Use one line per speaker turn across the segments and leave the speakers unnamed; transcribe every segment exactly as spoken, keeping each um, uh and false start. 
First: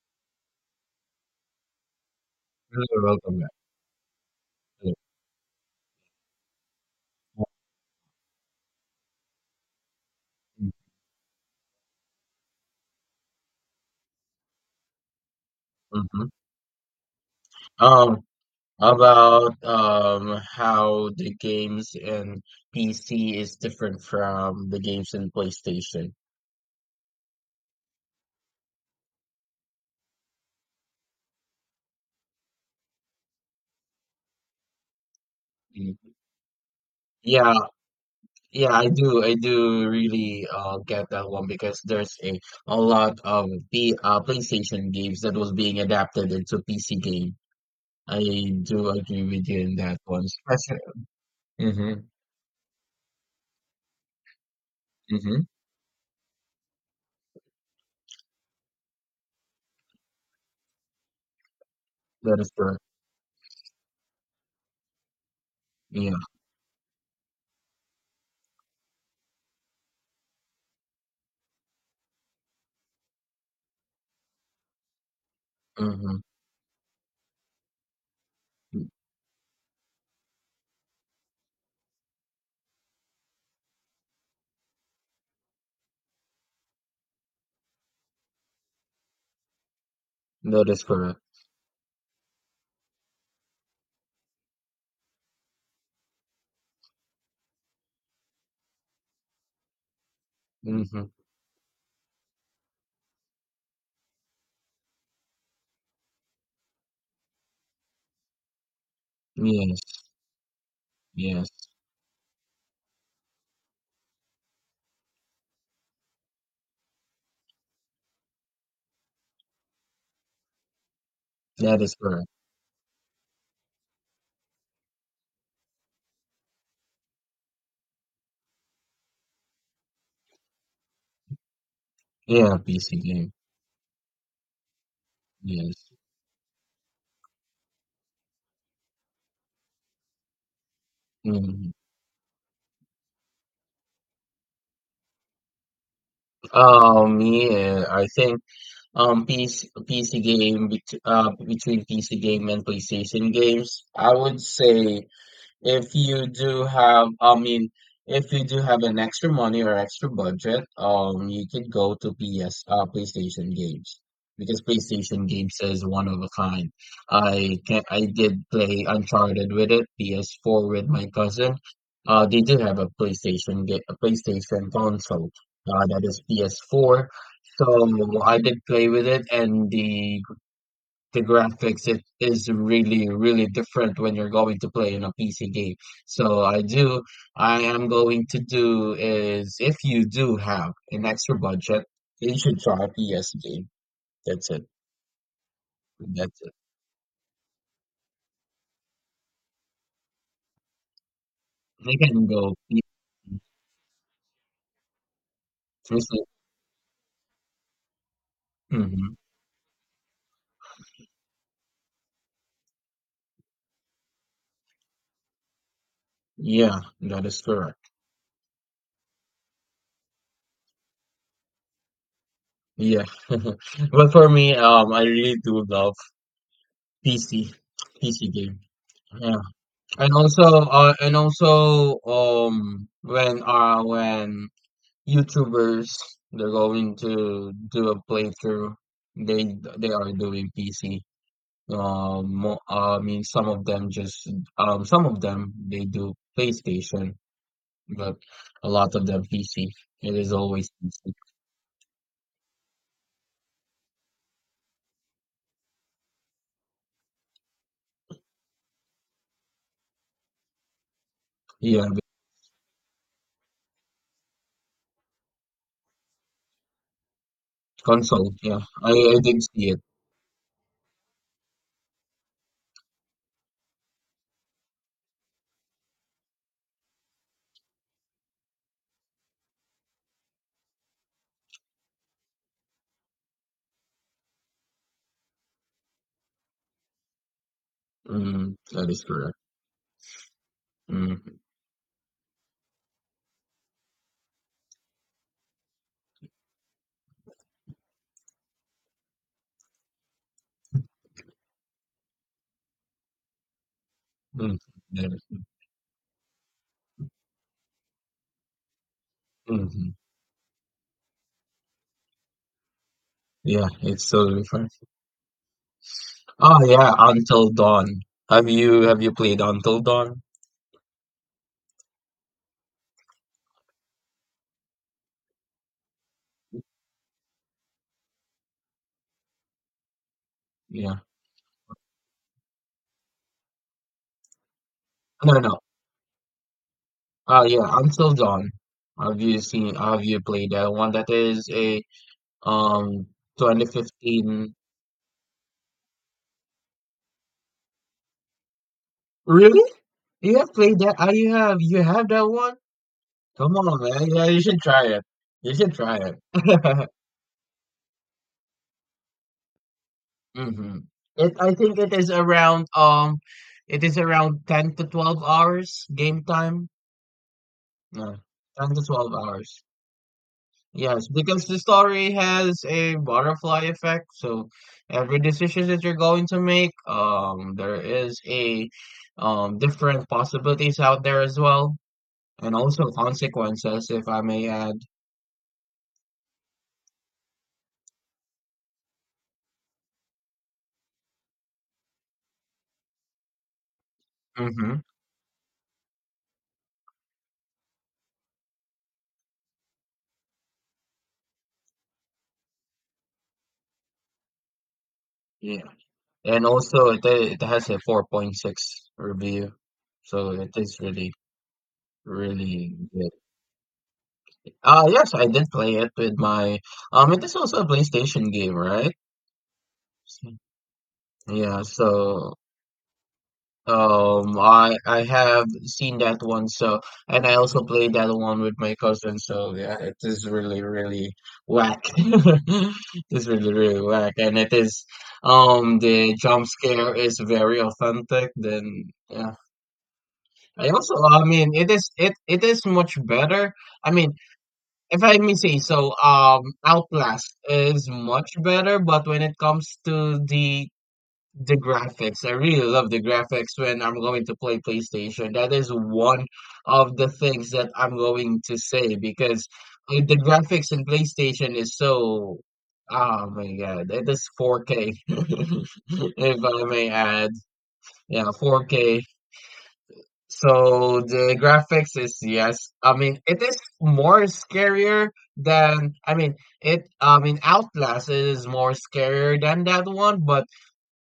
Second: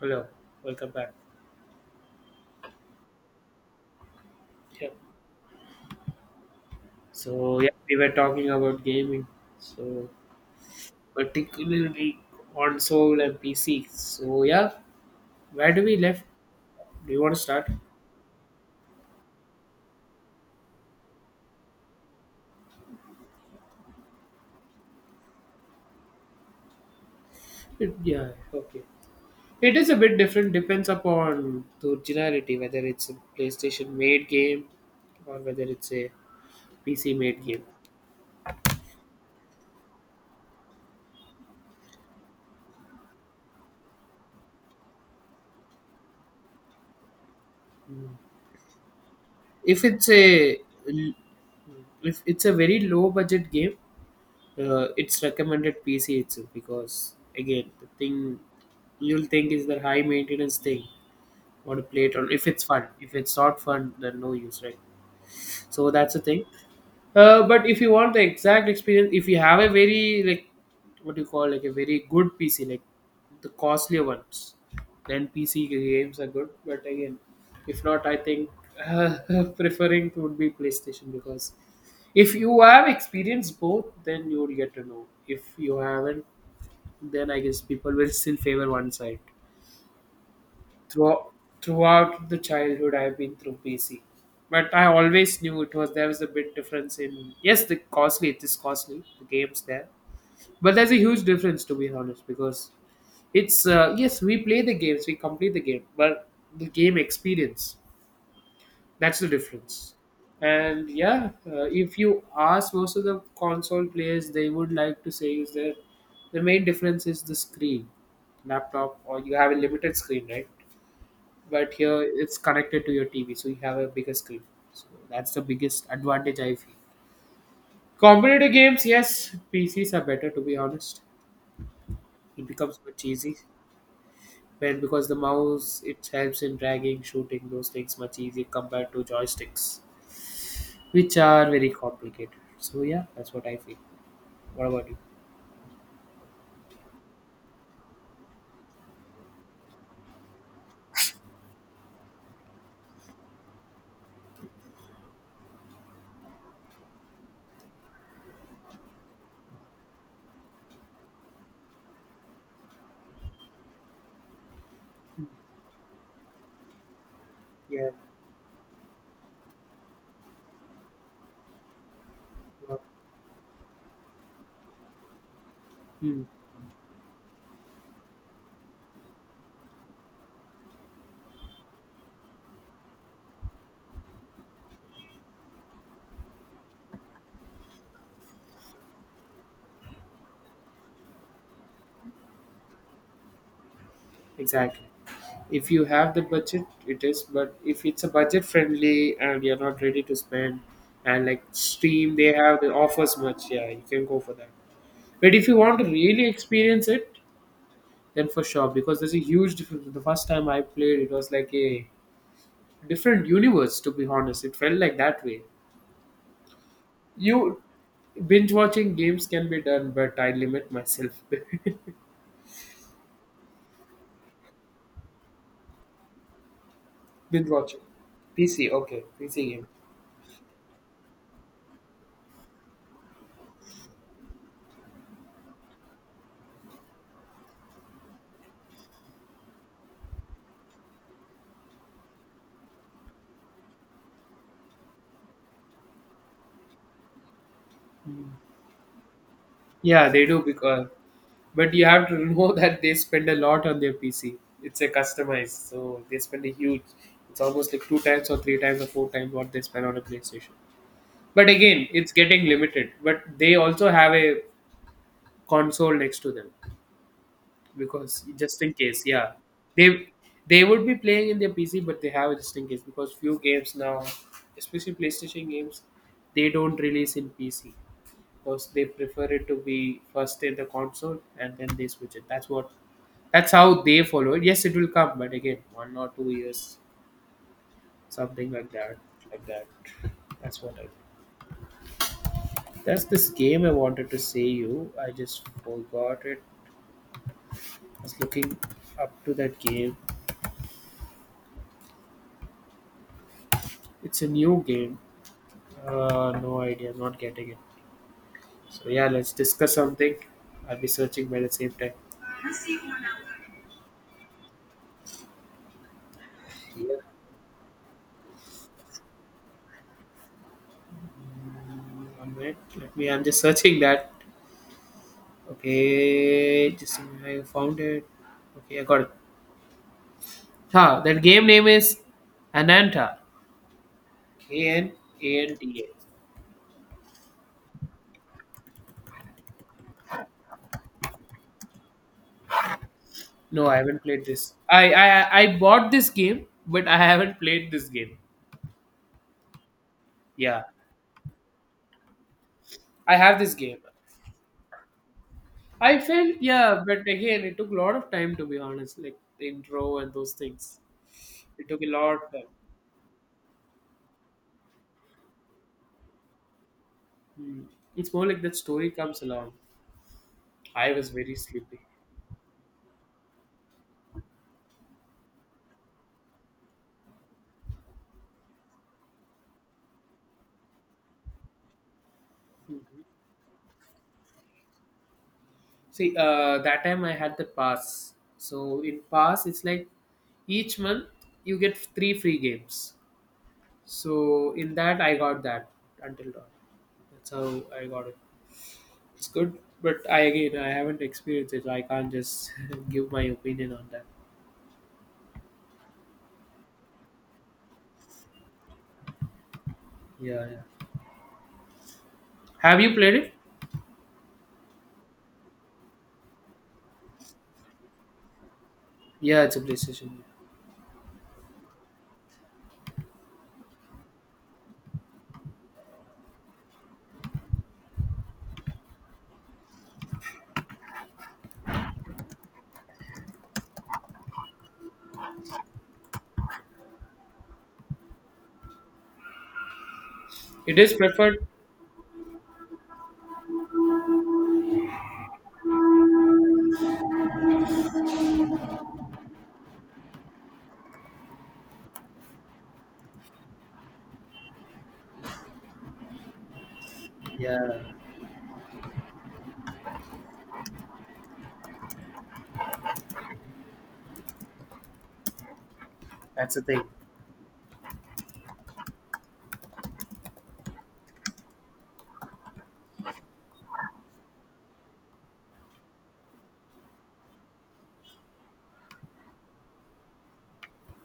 Hello, welcome back.
You're welcome, man.
Yeah.
Yeah.
So yeah, we were talking about gaming. So particularly console and P C. So yeah, where do we left?
Mhm.
Do you want to start?
Um, about um how the games in P C is different from the games in PlayStation.
It, yeah. Okay. It is a bit different. Depends upon the originality, whether it's a PlayStation made game or whether it's a
Mm.
P C made
Yeah,
game.
yeah, I do, I do really uh get that one because there's a a lot of P uh PlayStation games that was being adapted into P C game.
Mm.
I do agree with you in
If
that
it's
one,
a
especially. Mm-hmm,
if it's a very low budget game, uh, it's
mm-hmm.
recommended P C itself, because again the thing you'll think is the high maintenance thing. Want to play it on
That
if
is
it's
correct.
fun. If it's not fun, then no use, right? So that's
Yeah.
the thing. Uh, but if you want the exact experience, if you have a very like what do you call like a very good P C, like the costlier ones, then P C games
Mm-hmm.
are good. But again, if not, I think uh, preferring would be PlayStation, because if you have experienced both, then you would get to know. If you haven't, then I guess people will still favor one side
That is correct.
throughout, throughout the childhood I've been through P C. But I always knew it was there was a big difference in, yes, the costly it is costly, the games there. But there's a
Mm-hmm.
huge difference, to be honest, because it's uh, yes, we play the games, we complete the game, but the game experience, that's the
Yes,
difference. And yeah,
yes,
uh, if you ask most of the console players, they would like to say is that the main difference is the screen, laptop, or you have a limited screen, right? But
that is
here
correct.
it's connected to your T V, so you have a bigger screen. So that's the biggest advantage I feel. Competitive games, yes, P Cs are better, to be honest. It
Yeah,
becomes
P C
much
game.
easy when because the mouse
Yes.
it helps in dragging, shooting, those things much easier compared to joysticks, which are very
Mhm.
complicated. So yeah, that's what I feel. What about you?
Um, yeah, I think um P C P C game bet- uh between P C game and PlayStation games, I would say if you do have, I mean, if you do have an extra money or extra budget, um, you could go to P S, uh, PlayStation games because PlayStation games is one of a kind. I can
Yeah.
I did play Uncharted with it, P S four with my cousin. Uh, they do have a PlayStation ga- a PlayStation console, uh, that is
Hmm.
P S four. So I did play with it, and the the graphics it is really really different when you're going to play in a P C game. So I do I am going to do is if you do have an extra budget, you should try a P S game. That's it.
Exactly. If you have the
That's it.
budget, it is. But if it's a budget friendly and you're not ready to spend, and like
They
Steam,
can
they
go.
have the offers much. Yeah, you can go for that. But if you want to really experience it, then for sure, because
Mm-hmm.
there's a huge difference. The first time I played, it was like a different universe. To be honest, it felt like that way.
Yeah, that is
You
correct.
binge watching games can be done, but I limit myself.
Yeah, but for me, um, I really do love
Binge
PC
watching.
PC game.
P C, okay,
Yeah,
P C game.
and also, uh, and also, um, when uh, when YouTubers, they're going to do a playthrough. They they are doing P C. Um, mo- I mean, some of them just um, some of them they do PlayStation, but a lot of them P C.
Yeah,
It
they
is
do
always
because
P C.
but you have to know that they spend a lot on their PC. It's a customized, so they spend a huge it's almost like two times or three times or four times what they spend on a PlayStation. But again
Yeah, but
it's getting limited, but they also have a console next to them because
console. Yeah,
just in
I,
case,
I
yeah,
did see it.
they they would be playing in their PC but they have it just in case, because few games now, especially PlayStation games, they don't release in PC, because they prefer it to be first in the console and then they switch it. That's what that's how they follow it. Yes, it will come, but again, one or two years, something
Mm,
like
that
that.
is correct.
Like that. That's what I
Mm,
That's this game I wanted to say you. I just forgot it. I was looking up to that game. It's a
mm,
new game.
there-
Uh, no idea. I'm not getting it. So yeah, let's discuss
mhm.
something. I'll be searching by the same time.
Yeah, it's totally fine. Oh yeah,
Yeah,
Until Dawn. Have you have you played Until Dawn?
one minute. Let me. I'm just searching that. Okay, just a minute, I found it. Okay, I got it.
Yeah.
Huh, that game name is Ananta. K N A
No,
N
no.
T A.
Uh yeah, Until Dawn. Have you seen have you played that one? That is a um
No, I haven't played this.
twenty fifteen.
I, I I bought this game, but I haven't played this game.
Really? You have
Yeah,
played that? Ah, you have you have that one?
I have this
Come
game.
on, man. Yeah, you should try it. You should try
I felt yeah,
it.
but again, it took a lot of time, to be honest. Like the intro and those
Hmm.
things,
It, I
it
think
took a
it is
lot of time.
around um it is around ten to twelve hours game time.
Hmm. It's
No,
more like that
ten to
story
twelve
comes along.
hours.
I
Yes,
was very
because the
sleepy.
story has a butterfly effect. So every decision that you're going to make, um, there is a um different possibilities out there as well, and also
Hmm.
consequences, if I may add.
See, uh, that time I had the pass. So in pass, it's like each month you get three free games. So in
Mm-hmm.
that, I got that until now. That's how I got it. It's good, but I again I haven't experienced it, so I can't just give my opinion on that.
Yeah, and also it it has a four point six review, so
Yeah,
it
yeah.
is really really
Have you
good.
played it?
Uh yes, I did play it with my um. It is also a PlayStation game, right?
Yeah, it's a PlayStation game.
Yeah, so Um, I I have seen that one, so and I also played that one with my cousin. So yeah, it is really really whack. It's really really whack, and it is um the jump scare is very authentic. Then yeah, I
It is
also I
preferred.
mean it is it it is much better. I mean if I may say so, um, Outlast is much better, but when it comes to the the graphics. I really love the graphics when I'm going to play PlayStation. That is one of the things that
Yeah,
I'm going to say because uh, the graphics in PlayStation is so. Oh my God, it is four K, if
that's the
I
thing.
may add. Yeah, four K. So the graphics is yes. I mean, it is more scarier than I mean it. I mean, Outlast is more scarier than that one, but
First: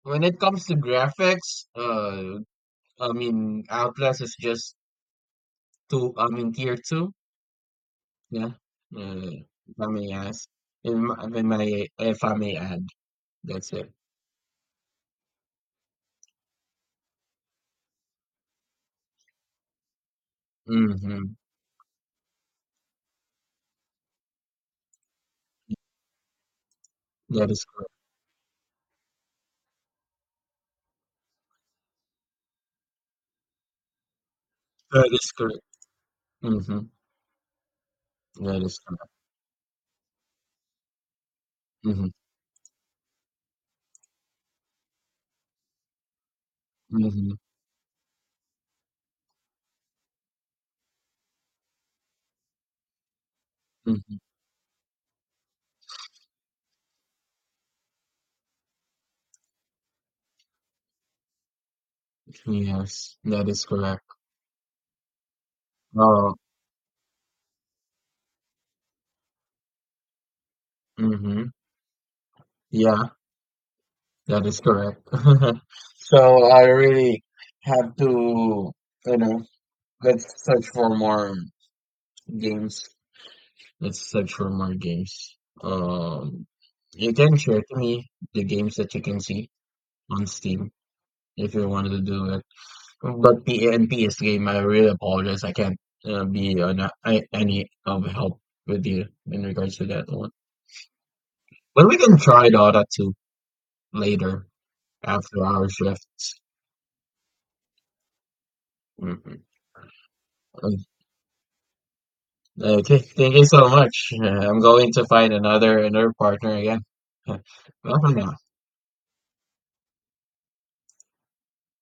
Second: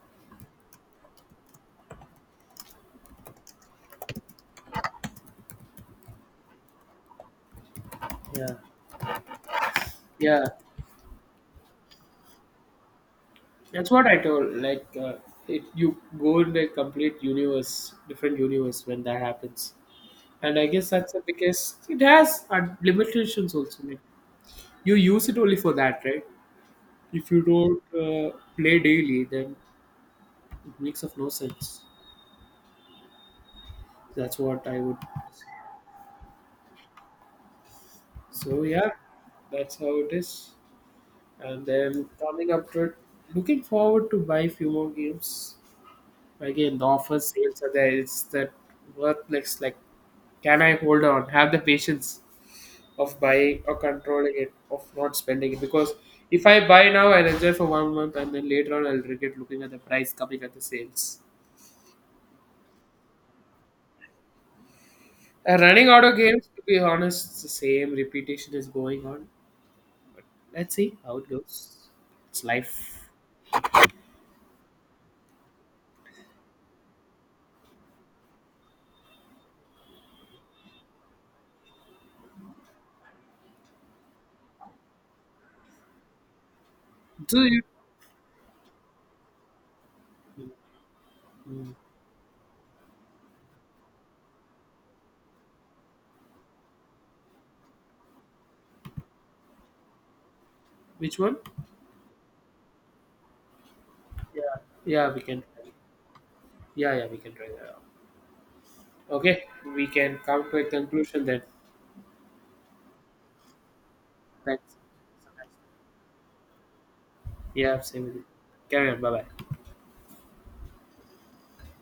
when it comes to graphics, uh, I mean, Outlast is just two. I mean, tier two. Yeah, uh,
Yeah,
if I may
yeah.
ask, if I if I may, if I may add, that's
That's
it.
what I told. Like, uh, it, you go in a complete universe, different universe when that happens. And I guess that's it
Mm-hmm.
because it has uh, limitations also. Like you use it only for that, right? If you
That is
don't
correct.
uh, play daily, then it makes of no sense. That's what I would
That is
say.
correct. Mm-hmm.
So
That is
yeah,
correct.
that's how it is. And
Mm-hmm.
then coming up to it, looking forward to buy few more games. Again, the offer
Mm-hmm.
sales are there. It's that worthless. Like, can I hold on? Have the patience. Of buying or controlling it, of not spending it. Because if I buy now, I'll enjoy for one month and then later on I'll regret looking at the price coming at the sales.
Mm-hmm. Yes, that is correct.
Uh, running out of
Oh,
games, to be honest, it's the same repetition is going on. Let's see how it
mm-hmm.
goes. It's life.
Yeah, that is correct. So I really have to, you know, let's search for more games. That's such for more games. Um, you can
Do you?
share to me the games that you can see on Steam if you
Mm.
wanted to do it. But the N P S game, I really apologize. I can't uh, be on a- I, any of help with you in regards to that one.
Which one?
But we can try Dota two
Yeah,
later
yeah, we can.
after our shifts.
Yeah, yeah, we can try that out. Okay,
Hmm.
we can come to a
Um,
conclusion then.
okay, thank you so much. Uh, I'm
Thanks.
going to find another another partner again. Bye
Yeah, same
for
with you.
now.
Carry on. Bye bye.